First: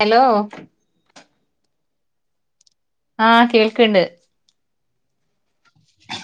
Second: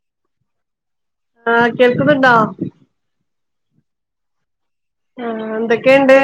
Hello ആ കേൾക്കുന്നുണ്ടോ? ആ കേൾക്ക്ണ്ട് ആ എന്തൊക്കെണ്ട്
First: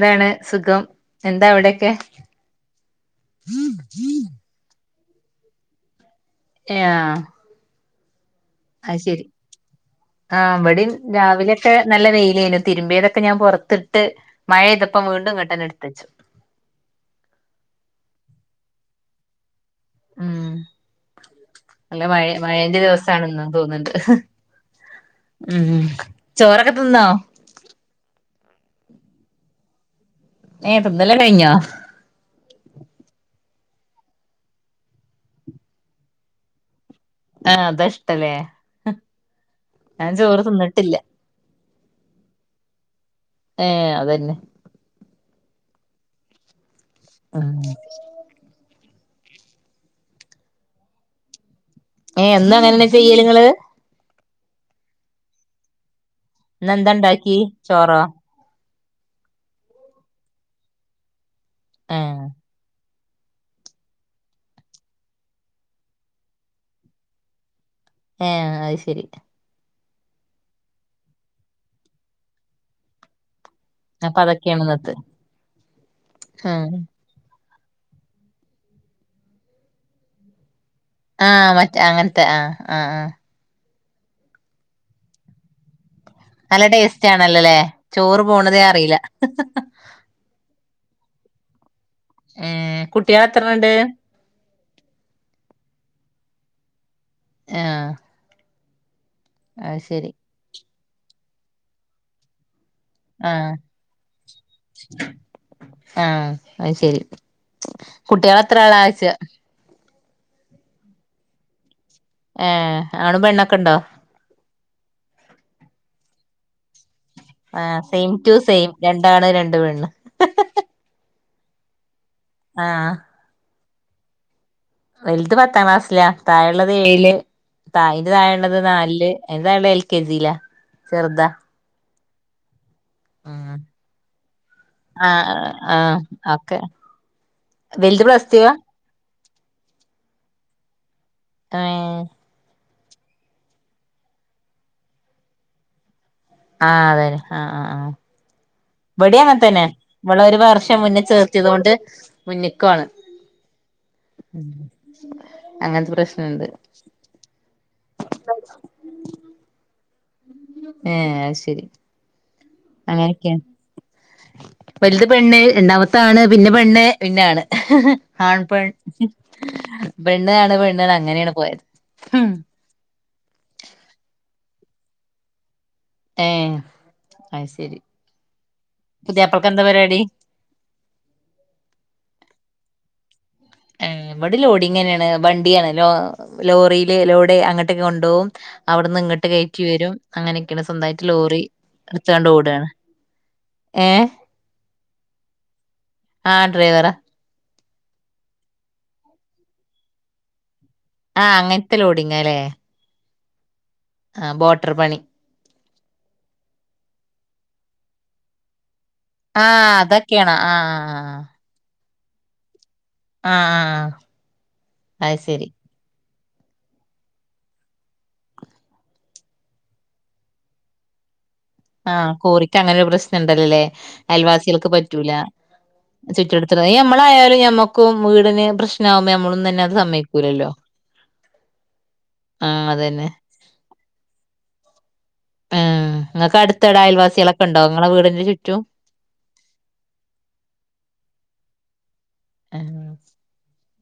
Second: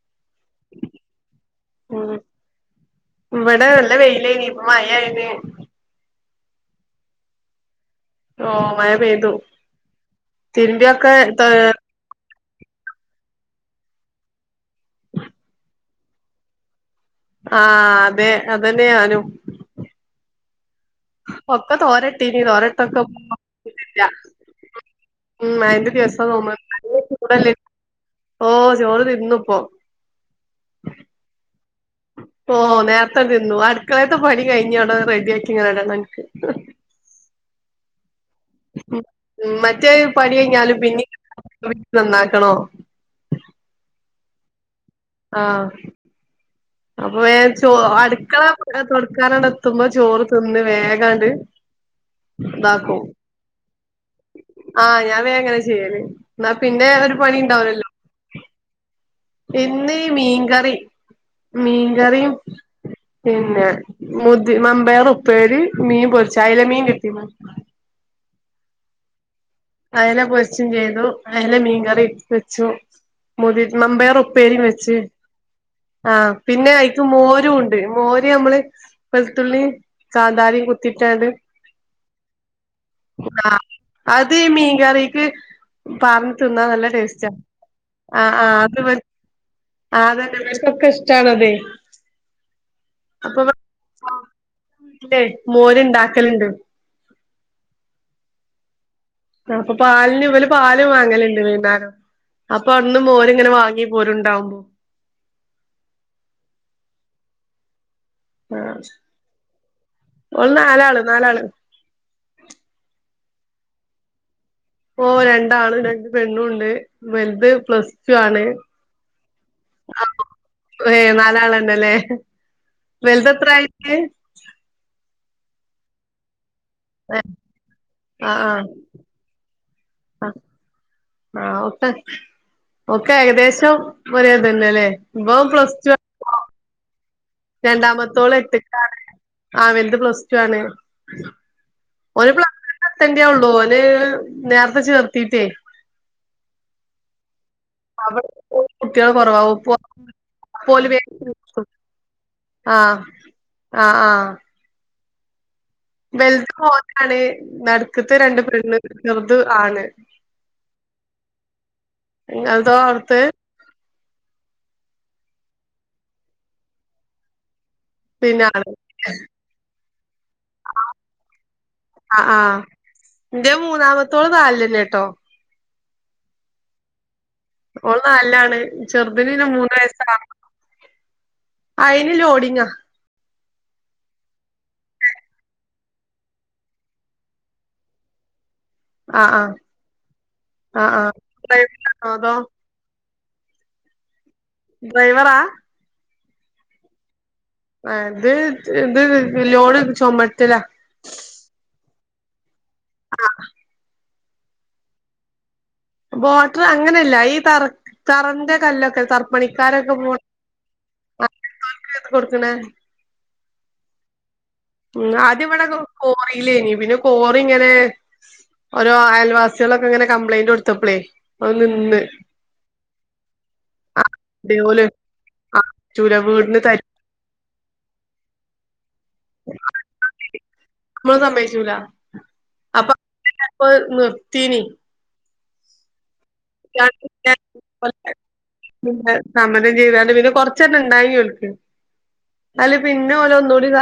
എന്താണ് സുഖം എന്താ എവിടെക്കെ ഉം ഇവിടെ നല്ല വെയിലേനി ഇപ്പ [unintelligible] ഏ ആഹ്‌ ഓഹ് മഴ അയ് ശരി പെയ്തു ആ ഇവിടെ തിരുമ്പിയൊക്കെ ത രാവിലെയൊക്കെ നല്ല വെയിലയ്നു തിരുമ്പേതൊക്കെ ഞാൻ പുറത്തിട്ട് മഴ ഇ്തപ്പം വീണ്ടും ഇങ്ങോട്ട്ന്നെ എടുത്ത വച്ചു ആ അതെ അതന്നെയ ഞാനും ഉം ഒക്കെ നല്ല മഴ തോരട്ടനി തോരട്ട മഴന്റെ ഒക്കെ ദിവസാണ്ന്ന് തോന്ന്ണ്ട് ഉം മയന്റദിവസ തോന്ന്ണ് ചോറൊക്കെ തിന്നോ [unintelligible] ചൂട് അ ഓ ചോറ് തിന്ന് പ്പം ഏ തിന്നലെന്നെ കഴിഞ്ഞോ ഓ നേരത്തതിന്നു അടുക്കളയത്തെ പണി കഴിഞ്ഞ അവിട റെഡി ആക്കി ഇങ്ങനെ ഇടണം എനിക്ക് ആ അതാഇ മറ്റേയ് പണി ചോറ് കഴിഞ്ഞാലും തിന്നിട്ടില്ല പിന്നെ നന്നാക്കണം ഏഹ് അതന്നെ ആഹ അപ്പോ വേ ഉം ചോ അടുക്കള ക്കാരടെ എത്തുമ്പോ ചോറ് തിന്ന് വേഗാണ്ട് ഏ എന്താ അങ്ങനന്നാ ഇതാക്കും ചെയ്യല് നിങ്ങള് ആഹ് ഞാൻ വേങ്ങനെ ചെയ്യല് എന്നാ പിന്നെ ഇന്നന്താ ഉണ്ടാക്കി ചോറോ ഇന്നീ മീന്കറി മീൻ ഏഹ് കറിയും പിന്നെ മുതി മമ്പേയർ ഉപ്പേരി മീൻ പൊരിച്ച അയല മീൻ കിട്ടീണു ഏഹ അത് ശരി അയലെ പൊരിച്ചും ചെയ്തു അയല മീൻകറി വെച്ചു മുതി മമ്പയർ അപ്പൊ അതൊക്കെയാണ് ഇന്നത്തെ ഉപ്പേരിംവെച്ച് ആ പിന്നെ ആഹ് അയ്ക്ക് മോരുംണ്ട് ണ്ട് മോര് നമ്മള് വെളുത്തുള്ളിം കാന്താരിം കുത്തി ആഹ മറ്റേ അങ്ങനത്തെ ആഹ് ആഹ് ആഹ ആഹ് അത് അത് മീൻകറീക്ക് നല്ല ടേസ്റ്റ് ആണല്ലോല്ലേ ചോറ് ആഹ് ആഹ് പോണതേ അറിയില്ല ക്കൊക്കെ ഇഷ്ടണാതെ ഏഹ് കുട്ട്യാളത്രണണ്ട് ണ്ടേ മോര് ഉണ്ടാക്കല്ണ്ട് ആഹ ആ അപ്പൊ പാലിന് ഇവർ പാൽ ത്‌ വാങ്ങല്ണ്ട് വൈന്നേരം അപ്പൊ അന്നും മോരിങ്ങനെ ആഹ് വാങ്ങി പോരുണ്ടാവുമ്പോ [inaudible] ആഹ് അത് ശരി [inaudible] കുട്ടികൾ എത്രാളായ്ച്ചാ ഓൽ നാലാള് നാലാള് ഏ ആണും പെണ്ണൊക്കെ ഇണ്ടോ ഓ രണ്ടാണ് രണ്ട് പെണ്ണുംണ്ട് ആഹ സെയിം ടു സെയിം രണ്ടാണ് രണ്ട് പെണ് രണ്ടാള്ണ്ട്ല്ലേ വെൽതത്രായി ഏ വലുത് പത്താം ക്ലാസില താഴെ ള്ളത് ഏഴില് ആഹ് താ അതിന്റെ താഴെളളത് ആഹ് നാലില് അതിന്റെ താഴെ എൽ കെ ജി ലാ ആഹ് ചെറ്താ ആഹ് ഓക്കെ ഒക്കെ ഏകദേശം ഒരേത ന്നെല്ലേ ഇവൻ ആഹ് പ്ലസ് ആഹ് ഒക്കെ വലുത് രണ്ടാമ പ്ലസ് തോള് ടു എ വാ ട്ട്ക്കാണ് ആ വെൽത് പ്ലസ് ടു ആണ് ഏഹ് ഒരുപ്ല എത്തണ്ടൊ ഉള്ളൂ ഓല് നേരത്തെ ചേർത്തിട്ടേ ആഹ് അതെെ ആഹ് ആ ആ അവിടെ കുട്ടികള് വെടി കുറവാ അങ്ങനത്തന്നെ ഓപ്പോ വളെ ഒരു വർഷം ഓല് മുന്നിൽ വേഗം ചേർത്തിയത് ചേർത്തും കൊണ്ട് മുന്നിക്കുവാണ് ആഹ് ആഹ് ആഹ് ഉം വെലുത്ത് മോനാണ് നടുക്കത്തെ രണ്ട് പെണ്ണ് ചെറുത് ആണ് ഏഹ് അത് ശരി എതോ ർത്ത് അങ്ങനെയൊക്കെയാ വലുത് പെണ്ണ് രണ്ടാമത്താണ് പിന്നെ പെണ്ണ് പിന്നാണ് ആണ് പെ ആ ആ എന്റെ മൂന്നാമത്തോള് നാല് ല്ല കേട്ടോ ഏ ഓ നൽലാണ് ചെറുതിന് പിന്നെ പുതിയാപ്പൾക്ക് എന്താ മൂന്ന് വയസ പരിപാടി അയിന് ലോടിങ്ങാ ഇവിടെ ലോഡിങ്ങ്ങനെയാണ് വണ്ടിയാണ് ലോ ലോറിയില് ലോഡ് അങ്ങോട്ടൊക്കെ കൊണ്ടുപോകും അവിടുന്ന് ഇങ്ങോട്ട് ആഹ് ആഹ് കയറ്റി വരും അങ്ങനെയൊക്കെയാണ് ആഹ് സ്വന്തമായിട്ട് ആഹ് ലോറി ഇട് ഡ്രൈവറാണോ ത്താണ്ട് അതോ ഓടുകയാണ് ഏഹ് ഡ്രൈവറാ ആ ഡ്രൈവറാ ആ ഇത് ഇത് ലോട് ചൊമറ്റലാ ആ അങ്ങൻത്തെ ലോടിങ്ങാല്ലേ ആ ആ ബോട്ടർ പണി ബോട്ടർ അങ്ങനെല്ല ഈ തറക് തറന്റെ കല്ലെറക് ആ അതൊക്കേണൊ ആ ഏത് കൊട്ക്ക്ണേ ആ ആ ആ മ്മ് ആദ്യംവടെ കോ കോറീലേനി പിന്നെ കോറി ഇങ്ങനെ ഓരോ അയൽവാസികളൊക്കെ ഇങ്ങനെ കംപ്ലൈയിന്റൊട്ത്തപ്പളേ ആ കോറിക്കങ്ങനൊര് പ്രശ്നംണ്ടല്ലൊല്ലേ ആഹ് അയൽവാസികൾക്ക് അതേപോലെ പറ്റൂല ആഹ് പറ്റൂല വീടിന് ചുറ്റെടുത്തിള്ള അത് തരും ഞമ്മളായാലും ഞമ്മക്കും വീടിന് പ്രശ് നാവുമ്പം എമ്മളും തന്നെ അത് സമ്മയിക്കൂലല്ലോ നമ്മള് സമ്മയിച്ചൂല ആ അപ്പൊ അതെന്നെ അപ്പൊ നിർത്തീനി അയൽവാസികളൊക്കെ ഉണ്ടോ ഇങ്ങളെ വീടിന്റെ ചുറ്റും പിന്നെ സമ്മതം ചെയ്താണ്ട് പിന്നെ കൊറച്ചെറ്റം ഇണ്ടായീനി ഓൽക് അതില് ആഹ് പിന്നെ ഓല ഒന്നുകൂടി ഇത്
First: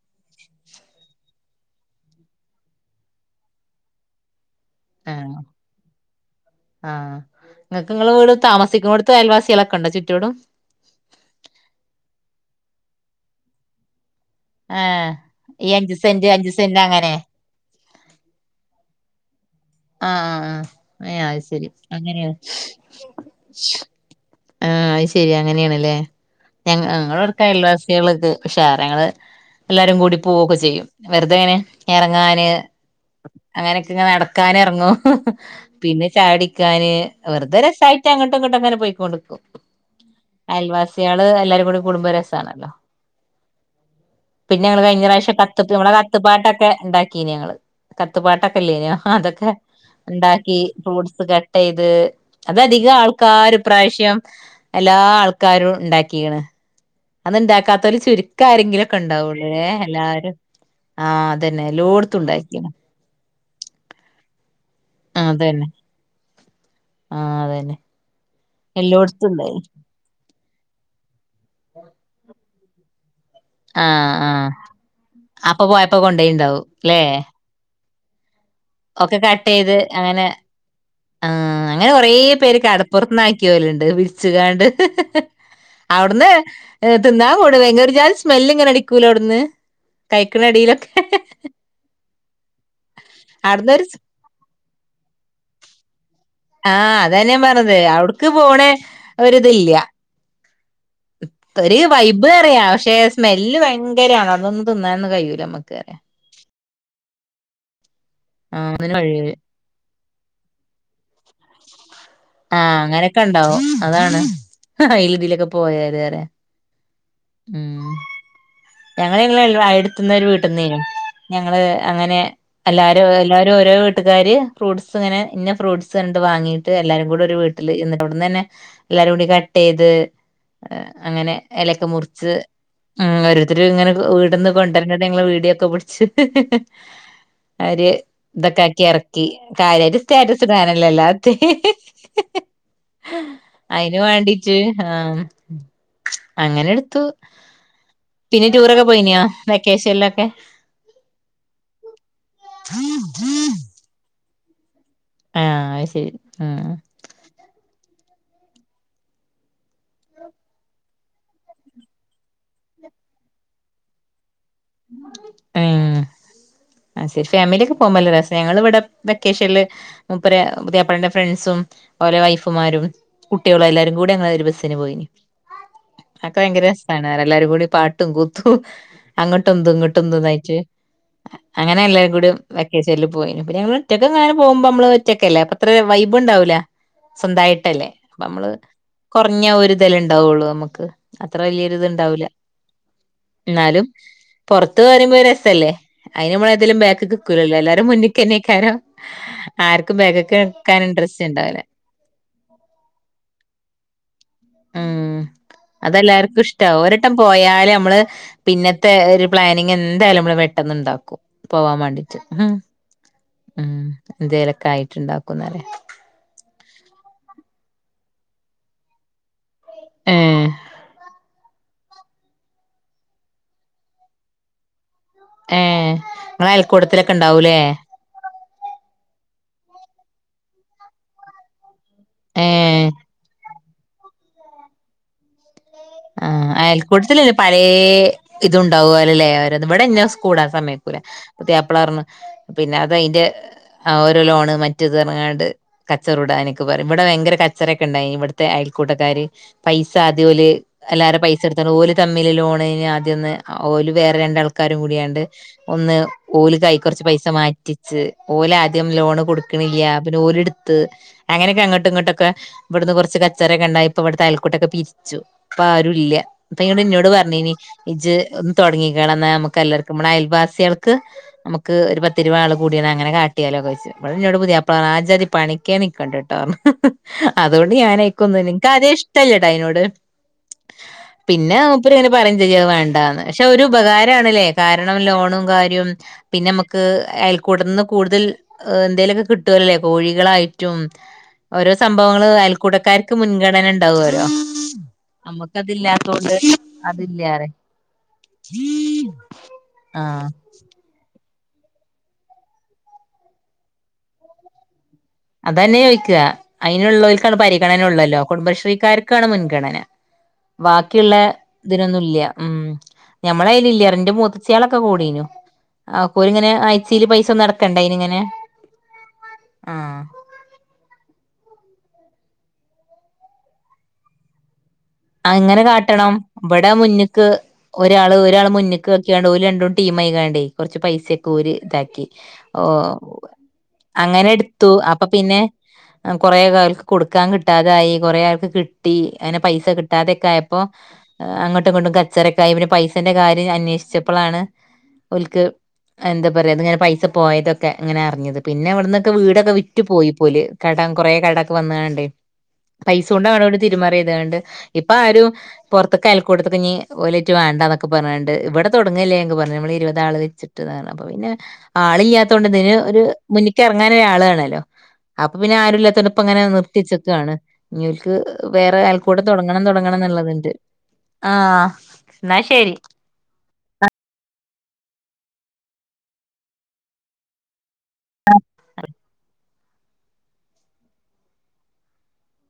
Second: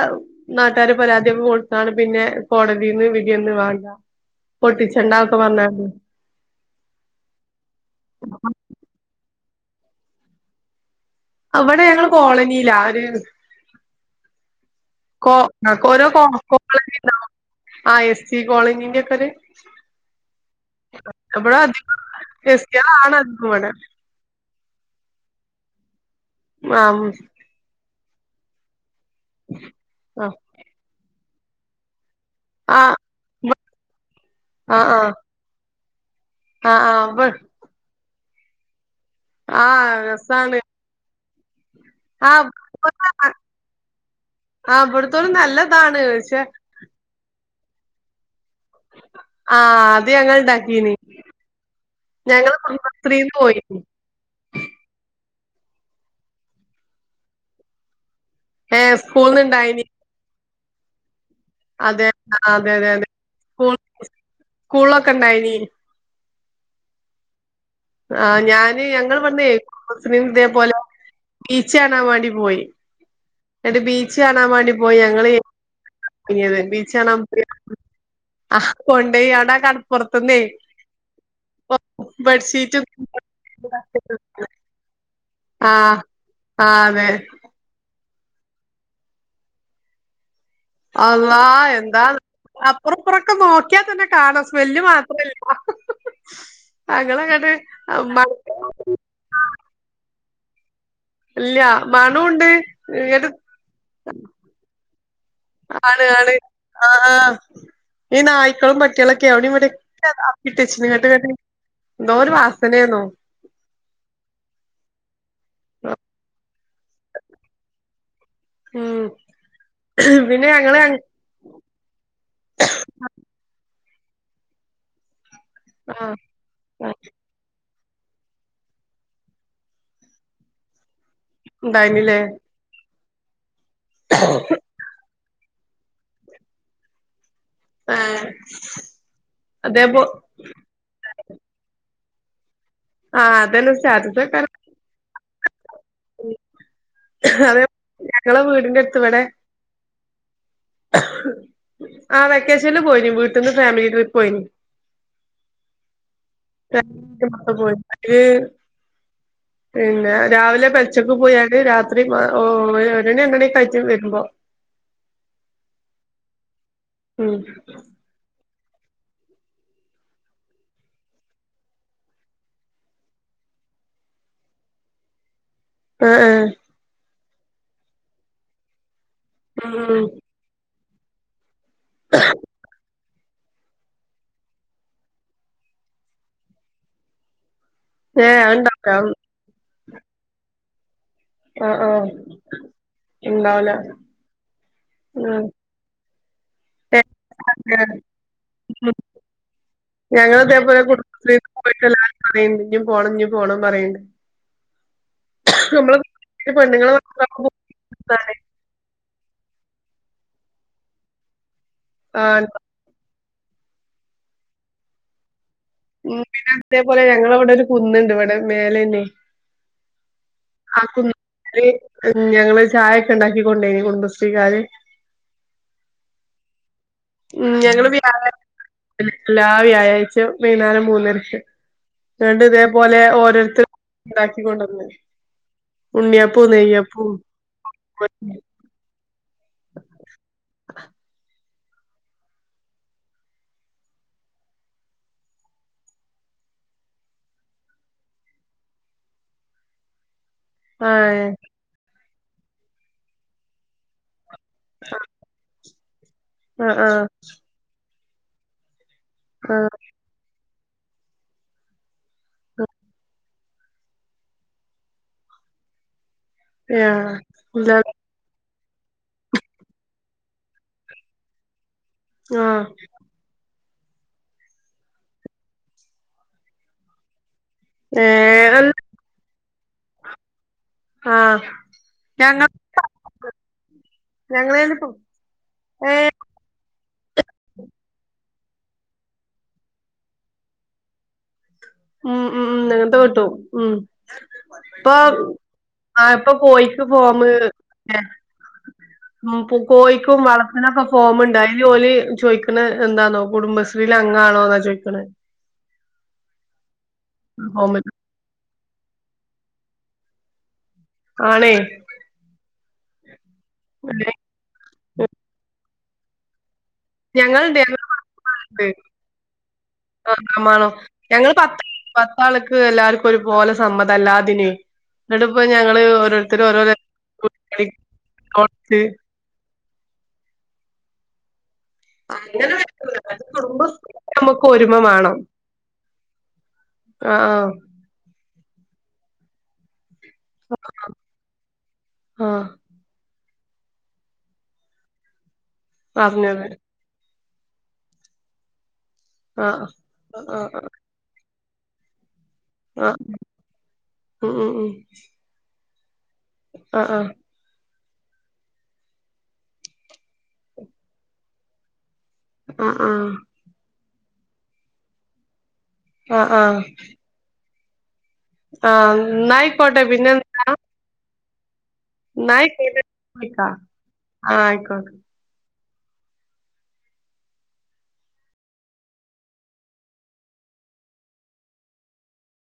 നാട്ടാര് പരാതിയൊകെ കൊട്ത്താണ് പിന്നെ കോടതന്ന് വിധിയെന്ന് വാണ്ടാ പൊട്ടിച്ചണ്ടാ ആഹ് ഒക്കെ വഞ്ഞാണ്ട് നിങ്ങക് ഇങ്ങളെ വീട് താമസിക്കണോ അവിടുത്ത അയൽവാസികളൊക്കെ ഉണ്ടോ ചുറ്റോടും ആവടെ ഞങ്ങള് കോളനിയിലാ അര് ഏഹ് കോ ഈ അഞ്ച് ഓരോ കോ സെന്റ് അഞ്ച് സെന്റ് കോളനി അങ്ങനെ എസ് റ്റി കോളനിന്റെ കൊര് [inaudible] ആ ഏ അത് ശരി അധികം അങ്ങനെയാ എസ് ടിയേളാണ് അധികം ഇവടെ ആ അത് ശെരി അങ്ങനെയാണല്ലേ ഞങ് ആ ആഹ് ഞങ്ങളെവടാകയൽവാസി കുട്ടികൾക്ക് പക്ഷേ അവരെ ഞങ്ങൾ എല്ലാരും കൂടി പോവൊക്കെ ചെയ്യും വെറുതെങ്ങനെ ഞാന് ഉം അങ്ങനെയൊക്കെ ഒക്കെ അന്ന് ആഹ് നടക്കാനെറങ്ങും ആഹ് പിന്നെ ആഹ് ആഹ് ആഹ് ചായുടിക്കാന് ആഹ് ഇബ വെറുതെ രസായിട്ട് അങ്ങട്ടോ ഇങ്ങട്ടോകെങ്ങനെ പോയിക്കോളും ആഹ് രസാണ് അയൽവാസ്യാള് എല്ലാരും കൂടി ആഹ് കുടുംബരസിണല്ലോ പിന്നെ ഞങ്ങള് ആഹ് കഴിഞ്ഞ ഇബട്ത്തോല് പ്രാവശ്യം കത്ത് ഞമ്മളെ നല്ലതാണ് പക്ഷെ കത്ത്പ്പാട്ടൊക്കെ ഇണ്ടാക്കീനി ഞങ്ങള് കത്തുപ്പാട്ടെ കെല്ലേനോ അതൊക്കെ ആഹ് അത് ഞങ്ങൾ ഇണ്ടാക്കി ഇണ്ടാക്കീനി ഫ്രൂട്ട്സ് കട്ടെയ്ത് ഞങ്ങള് കുടുംബശ്രീന്ന് അതധികാൾക്കാരും പോയിനി ഇപ്രാവശ്യം എല്ലാ ആൾക്കാരും ഉണ്ടാക്കിയണ് അത്ണ്ടാക്കാത്തര് ചുരുക്കം ഏഹ് ആരെങ്കിലുമൊക്കെ സ്കൂൾന്ന് ഉണ്ടാവുലേ ഇണ്ടായിനി എല്ലാരും ആ അതെ അതെതെ അതെ സ്കു സ്കൂളൊക്കെ ഇണ്ടായിനി ആ അതെന്നെ ആ ഞാന് ഞങ്ങള്ൾ ഇവിടന്ന് കുടുംബശ്രീ ബോല ബീച്ച കണാൻ വേണ്ടി പോയി എന്നട്ട് ആഹ് ബീച്ച് കാണാൻ ആഹ് വേണ്ടി പോയി ഞങ്ങള്നത് അപ്പൊ പോയപ്പോ കൊണ്ടോയിണ്ടാവും ബീച്ച് ല്ലേ കാണാൻ പോയി ആഹ് ഒക്കെ കൊണ്ടോയി കട്ട് അവിടെ ചെയ്ത് അങ്ങനെ കടപ്പുറത്ത്ന്നേ ആ അങ്ങനെ കൊറേ പേര് ബെഡ്ഷീറ്റും കടപ്പുറത്തന്നാക്കി പോലുണ്ട് വിരിച്ച്കാണ്ട് ആഹ് അവിടുന്ന് ആഹ് അതെ തിന്നാൻ കൂടു ജാ സ്മെല് ഇങ്ങനെ അടിക്കൂല അവിടുന്ന് ക അള്ളാ എന്താ അ പ്പുറ ഇപ്പുറൊക്കെ നോക്കിയാൽ അവിടുന്നൊരു തന്നെ കാണാം സ്മെല്ല് മാത്രല്ല ആ ആഹ് അത ഞാൻ പറഞ്ഞത് മണ അവിടക്ക് പോണ ഒരിതില്ല. ഇല്ല ഒരു വൈബ് മണുണ്ട് അറിയ പക്ഷെ ഇങ്ങട്ട് സ്മെല്ല് ഭയങ്കരാണ് അതൊന്ന് നന്ന് കയൂ ആണ് ആണ് ആ ആ ഈ ആഹ് നായ്ക്കളും ഒന്നിനും പട്ടികളൊക്കെ കഴിയൂല അവിടെ ഇവിടൊക്കെ അപ്പിട്ട് വെച്ചിട്ട് എന്നിട്ടിങ്ങട്ട് ആഹ് അങ്ങനൊക്കെ ഉണ്ടാവും അതാണ് അയിലുമിതിയിലൊക്കെ പോയാൽല്ലേ ഉം ഉം ഞങ്ങളിളെ അടുത്തുന്നര് പിന്നെ വീട്ടിന്നെ ഞങ്ങള് ഞങ്ങ- ഞങ്ങള് അങ്ങനെ എല്ലാരും എല്ലാരും ഓരോ വീ പട്ടുകാർ ഫ്രൂട്ട്സ് ഇങ്ങനെ പിന്നെ ഫ്രൂട്ടസ് ആ കണ്ട് വാങ്ങീട്ട് ആ, എല്ലാരും കൂടെ ഒരു വീട്ട എന്നിട്ടവിടുന്ന് തന്നെ എല്ലാരും കൂടി കട്ട് ചെയ്ത് അങ്ങനെ ഇലക്കെ ഉണ്ടായിനില്ലേ മുറിച്ച് ഉം ഒരു ഇ ഇങ്ങനെ വീട്ന്ന് കൊണ്ടുവരണത് യൊക്ക പിടിച്ചു അവര് ആ ഇതൊക്കെ ആക്കി ഇറക്കി കാര്യ അതേപോ സ്റ്റാറ്റസ്ടാനല്ലോ എല്ലാത്ത ആ അതന്നെ അയിന് സ്റ്റാറ്റസ് വെക്കാന് വേണ്ടീച്ച് ആ ഉം അങ്ങനെ എടുത്തു. അതേ ഞങ്ങളെ പിന്നെ ടൂറൊക്കെ പോയിനാ വെക്കേ ഷൻലൊക്കെ? ആ വെക്കേഷനിൽ പോയിന് വീട്ടീന്ന് ഫാമിലി ട്രി പോയിനു. ആ അയ്ശരി രണ്ട് മൊത്ത പോയി അര് പിന്നെ രാവിലെ പെൽച്ചക്ക് പോയാല് രാത്രി പ ഓ ഒരുമണി രണ്ട് മണി ആയിറ്റ് വരുമ്പോ. ഉം ആ ശരി ഉം ഫാമിലിയൊക്കെ പോകുമ്പോ നല്ല രസ ഞങ്ങള് ഇവിടെ വെക്കേഷനില് മൂപ്പര് പുതിയാപ്പളന്റെ ഫ്രണ്ട്സും ഓരെ വൈഫുമാരും കുട്ടികളും എല്ലാരും കൂടി ഞങ്ങള് ഒരു ബസ്സിന് പോയിനി. അഒക്കെ ആഹ് ഭയങ്കരെ രസാണ് ഞങ്ങളെല്ലാരും കൂടി പാട്ടും കൂത്തും അ ട്ട്ന്ത് ആഹ് ഉം ഇങ്ങട്ടെന്ത്ന്നായ്ച്ചെ അങ്ങനെ എല്ലാരും കൂട്യും വെക്കേഷ് ല് പോയിനു പിന്നെ ഞങ്ങളൊറ്റക്ക്ങ്ങാനും പോവുമ്പമ്മള് ഒറ്റക്കല്ലേ അപ്പൊ ത്രെ വൈബ്ണ്ടാവൂല സ്വന്തായി ട്ടല്ലേ ഏഹ് അപ്പമ്മള് അത്ണ്ടാവൂല കാെറഞ്ഞ ഒര്തല്ലെണ്ടാവാെള്ളൂ അമ് ക്ക് അത്ര ആഹ് ആഹ് വല്യൊരിത്ണ്ടാവുല ഉണ്ടാവൂല ന്നാലും പൊറത്ത് വരുമ്പോ ഒരു ഉം രസല്ലേ അയിന് നമ്മള് ഇതിലും ബാക്കക്ക് നിക്കൂലല്ല എല്ലാരും മുന്നിക്കന്നെനിക്കാനാ ആർക്കും ബാക്കക്ക്‌ ഞങ്ങള് ഇതേപോലെ ഇക്കാൻ ഇൻട്രസ്റ്റ് കുടുംബശ്രീക്ക് ഇണ്ടാവില്ല പോയിട്ട് എല്ലാരും പറയ്ണ്ട് ഇഞ്ഞും പോണം ഇഞ്ഞും പോണം പറയ്ണ്ട് ഉം നമ്മള് അതെല്ലാർക്കും ഇഷ്ടാവും പെണ്ണുങ്ങള് ഒരെട്ടം മാത്രം പോയാല് നമ്മള് പിന്നത്തെ- എ ഒരു പ്ലാനിങ് എന്തായാലും നമ്മള് പെട്ടെന്ന് ഉണ്ടാക്കും പോവാ മേണ്ടിട്ട് ആഹ് ഉം എന്തേലൊക്കെ ആയിട്ടുണ്ടാക്കുന്നറിയാം ഉം പിന്നെ അതേപോലെ ഞങ്ങളെ ഇവിടൊരു കുന്നുണ്ട് ഇവിടെ മേലന്നെ ഏഹ് ആ കുന്നുമേല് ഉം ഞങ്ങള് ചായൊക്കെ ഉണ്ടാക്കിക്കൊണ്ട് പോയി കുടുംബശ്രീക്കാര് ഏ മ്മള് അയ കൂടത്തിലൊക്കെ ഉം ഉണ്ടാവൂലേ ഞങ്ങള് വ്യാഴാ എല്ലാ വ്യാഴാഴ്ചയും വൈക്ന്നേരം മൂന്നരക്ക് അതോണ്ട് ഏഹ് ഇതേപോലെ ഓരോത്തര് ഒണ്ടാക്കിക്കൊണ്ട് വന്നയാ ആ അയൽക്കൂട്ടത്തിെലല്ലിയോ പഴേ ഇത്ണ്ടാവു വിലയാ ഇവരത് ഇവിടെ ഇന്നെ [unintelligible] ഇടാൻ സമ്മയിക്കൂല പുതിയാപ്പളർഞ്ഞ് പിന്നെ അത് അയിന്റെ ഓരോ ലോണ് മറ്റത് പറഞ്ഞ്ങ്ങാണ്ട് കച്ചറ കൂടാന് ക്കെ പറയും ഇവിടെ ഭയങ്കര കച്ചറൊക്കെ ഇണ്ടായിന് ഇവിടത്തെ അയൽക്കൂട്ടക്കാര് പൈസ ആദ്യം ഓല് എല്ലാരെ ആഹ് പൈസടുത്താണ് ഓല് തമ്മില് ലോണിന് ആദ്യം ഒന്ന് ഓല് വേറെ രണ്ടാള് ആൾക്കാരും കൂടിയാണ്ട് ഒന്ന് ഓല്ക്കായി ആഹ് കൊറച്ച് ആഹ് പൈസ മാറ്റി ച്ച് ഓലാ ദ്യം ലോണ് ആഹ് കൊടുക്കണില്ല്യ പിന്നെ ഒരിടത് ത് അങ്ങനെക്കെ അങ്ങട്ട് ഇങ്ങോട്ടൊ ഒക്കെ ഇവിടുന്ന് കൊറച്ച് കഞ് അച്ചാരരെ കണ്ടായി ഇപ്പവിടെത്തെ അയൽക്കൂട്ടൊക്കെ പിരിച്ചു ഇപ്പ ആരൂല്ല്യ അപ്പൊ [unintelligible] എന്നോട് പറഞ്ഞേനി ആഹ് എല്ലാ ഇജ് ഉം തുടങ്ങികള ന്ന നമ്മക്ക് എല്ലാർക്കുംഅമ്മളെ അയൽവാസികൾക്ക് നമു ക്ക് ഒരു പത്ത് രൂപ ആള് ആഹ് കൂടിയലഅങ്ങെനെ കാട്ടിയാലോക് ഇബട എന്നോടാ പുതിയാപ്ല ആ ജാതി പണിക്കേ നിക്കണ്ടണ്ടിട്ടോ ഹി ഹി ഹി അതുകൊണ്ട് ഞാനെ അയക്കുന്നത് ഏഹ് അൽ എനിക്കാദ്യേ ഇഷ്ടല്ല ഐനോട് ആഹ് പിന്നെ മൂപ്പർ ഇങ്ങനെ പറയും ഞങ്ങ ചെയ്യും വേണ്ടാന്ന് പക്ഷെ ഒരു ഉപകാരണല്ലേ ഞങ്ങളേലിപ്പം കാരണം ലോണും കാര്യവും ഏഹ് പിന്നെ നമ്മുക്ക് അയൽക്കൂട്ടന്ന് കൂടുതൽ എന്തേലൊക്കെ കിട്ടുവല്ലേ കോഴികളായിറ്റും ഓരോ ഉം സംഭവങ്ങള് ഉം ഉം അങ്ങനത്തെ അയൽക്കൂട്ടക്കാർക്ക് കിട്ടും മുൻഗണന എണ്ടാവരോ ആ ഇപ്പൊ കോഴിക്ക് ഫോമ് അതില്ലാറയാ പു കോഴിക്കും ആഹ് വളത്തിനൊക്കെ ഫോമിണ്ടായി ഇതിജോലി ചോദിക്കണ എന്താന്നൊ കുടുംബശ്രീൽ അംഗാണോന്നാ ചോയിക്കെണ അതന്നെ ചോയിക്ക അതിനുള്ളവർക്കാണ് ഫോമിൽ പരിഗണനുള്ളല്ലോ കുടുംബശ്രീ ക്കാർക്കാണ് മുൻഗണന ബാക്കിയുള്ള ആണേ ഇതിനൊന്നും ഇല്ല്യ ഉം ഞമ്മള അയല ഇല്ല ഇന്റെ മൂത്തച്ചിയളൊക്കെ കൂടീനു ആ കോരിങ്ങനെ ആ ച്ചീൽ പൈസ ഒന്നു ഞങ്ങളുണ്ട് അടക്കണ്ടെ ഞങ്ങള് അയിനിങ്ങനെ ആ മാണോ ഞങ്ങ പത്ത് പത്താള്ക്ക് എല്ലാർക്കും ഒരുപോലെ സമ്മതം അല്ലാതിന് അ ഇങ്ങനെ കാട്ടണം ഇവിടെ മുന്നക്ക് കൊടുത്ത് ഒരാള് ഒരാൾ മുന്നക്ക് വക്കണ്ട് ഒരു രണ്ടൂ ടീം [unintelligible] കുറച്ച് പൈസ പോര് ഇതാക്കി അങ്ങനെ ഓ കുടുംബ അങ്ങനെ നമുക്ക് എടുത്തു ഒരുമ അപ്പൊ വേണം പിന്നെ കൊറേ കാര്ക്ക് കൊടുക്കാൻ ആഹ് കിട്ടാതായി കൊറെ [unintelligible] കിട്ടി അങ്ങനെപൈസ കി കിട്ടാതെക്കെ ആയപ്പോ അങ്ങോട്ടുഇങ്ങോട്ടും ആഹ് ആഹ് കച്ചറക്കയായി പിന്നെ പൈസന്റെ കാര്യ അന്വേഷിച്ചപ്പളാണ് ഓൾക് എന്താ അറിഞ്ഞത് പറയാ അതിങ്ങനെ പൈസ പോയതൊക്കെ അങ്ങനെ അറിഞ്ഞത് പിന്നെ ഇവിടുന്ന് വീടൊക്കെ ആഹ് വിറ്റു പോയി പോല് ആഹ് ആഹ് കടം കൊറേ കട ഇപ്പവന്നാണ്ടേ ആഹ് പൈസ കൊണ്ടവിടെവിടെ തിരുമറിയ ഉം താണ്ട് ഉം ഉം ഇപ്പ ആരും പുറ ഒക്കെ അൽൂടുത്ത കിഞ് ആഹ് ആഹ് ഓലറ്റ് വണ്ടെ [inaudible] പറഞ്ഞണ്ട് ഇവിടെ തുടങ്ങല്ലേ എന്ന് പറഞ്ഞ നമ്മൾ ഇരുപത് ആള് വെച്ചിട്ട്ണ് അപ്പൊ പിന്നെ ആള് ഇ്യാത്തൊണ്ട് ഇന് ആഹ് ഒരു ആഹ് മുന്നിക്കറ അങ്ങനൊരാളാണല്ലോ പിന്നെ ആരുല്ലതൊണ്ട്തണുപ ആഹ് അങ്ങനെ ആഹ് നിർത്തിച്ചെക്കുകയാണ് നി [inaudible] വേറെ ആയൽകൂട്ടം തുടങ്ങ പോട്ട പിന്നെ എന്താ ആഹ എന്നാ ആയിക്കോട്ടെ വിളിക്കാംആയിക്കോട്ടേ ആ ആഹ [inaudible]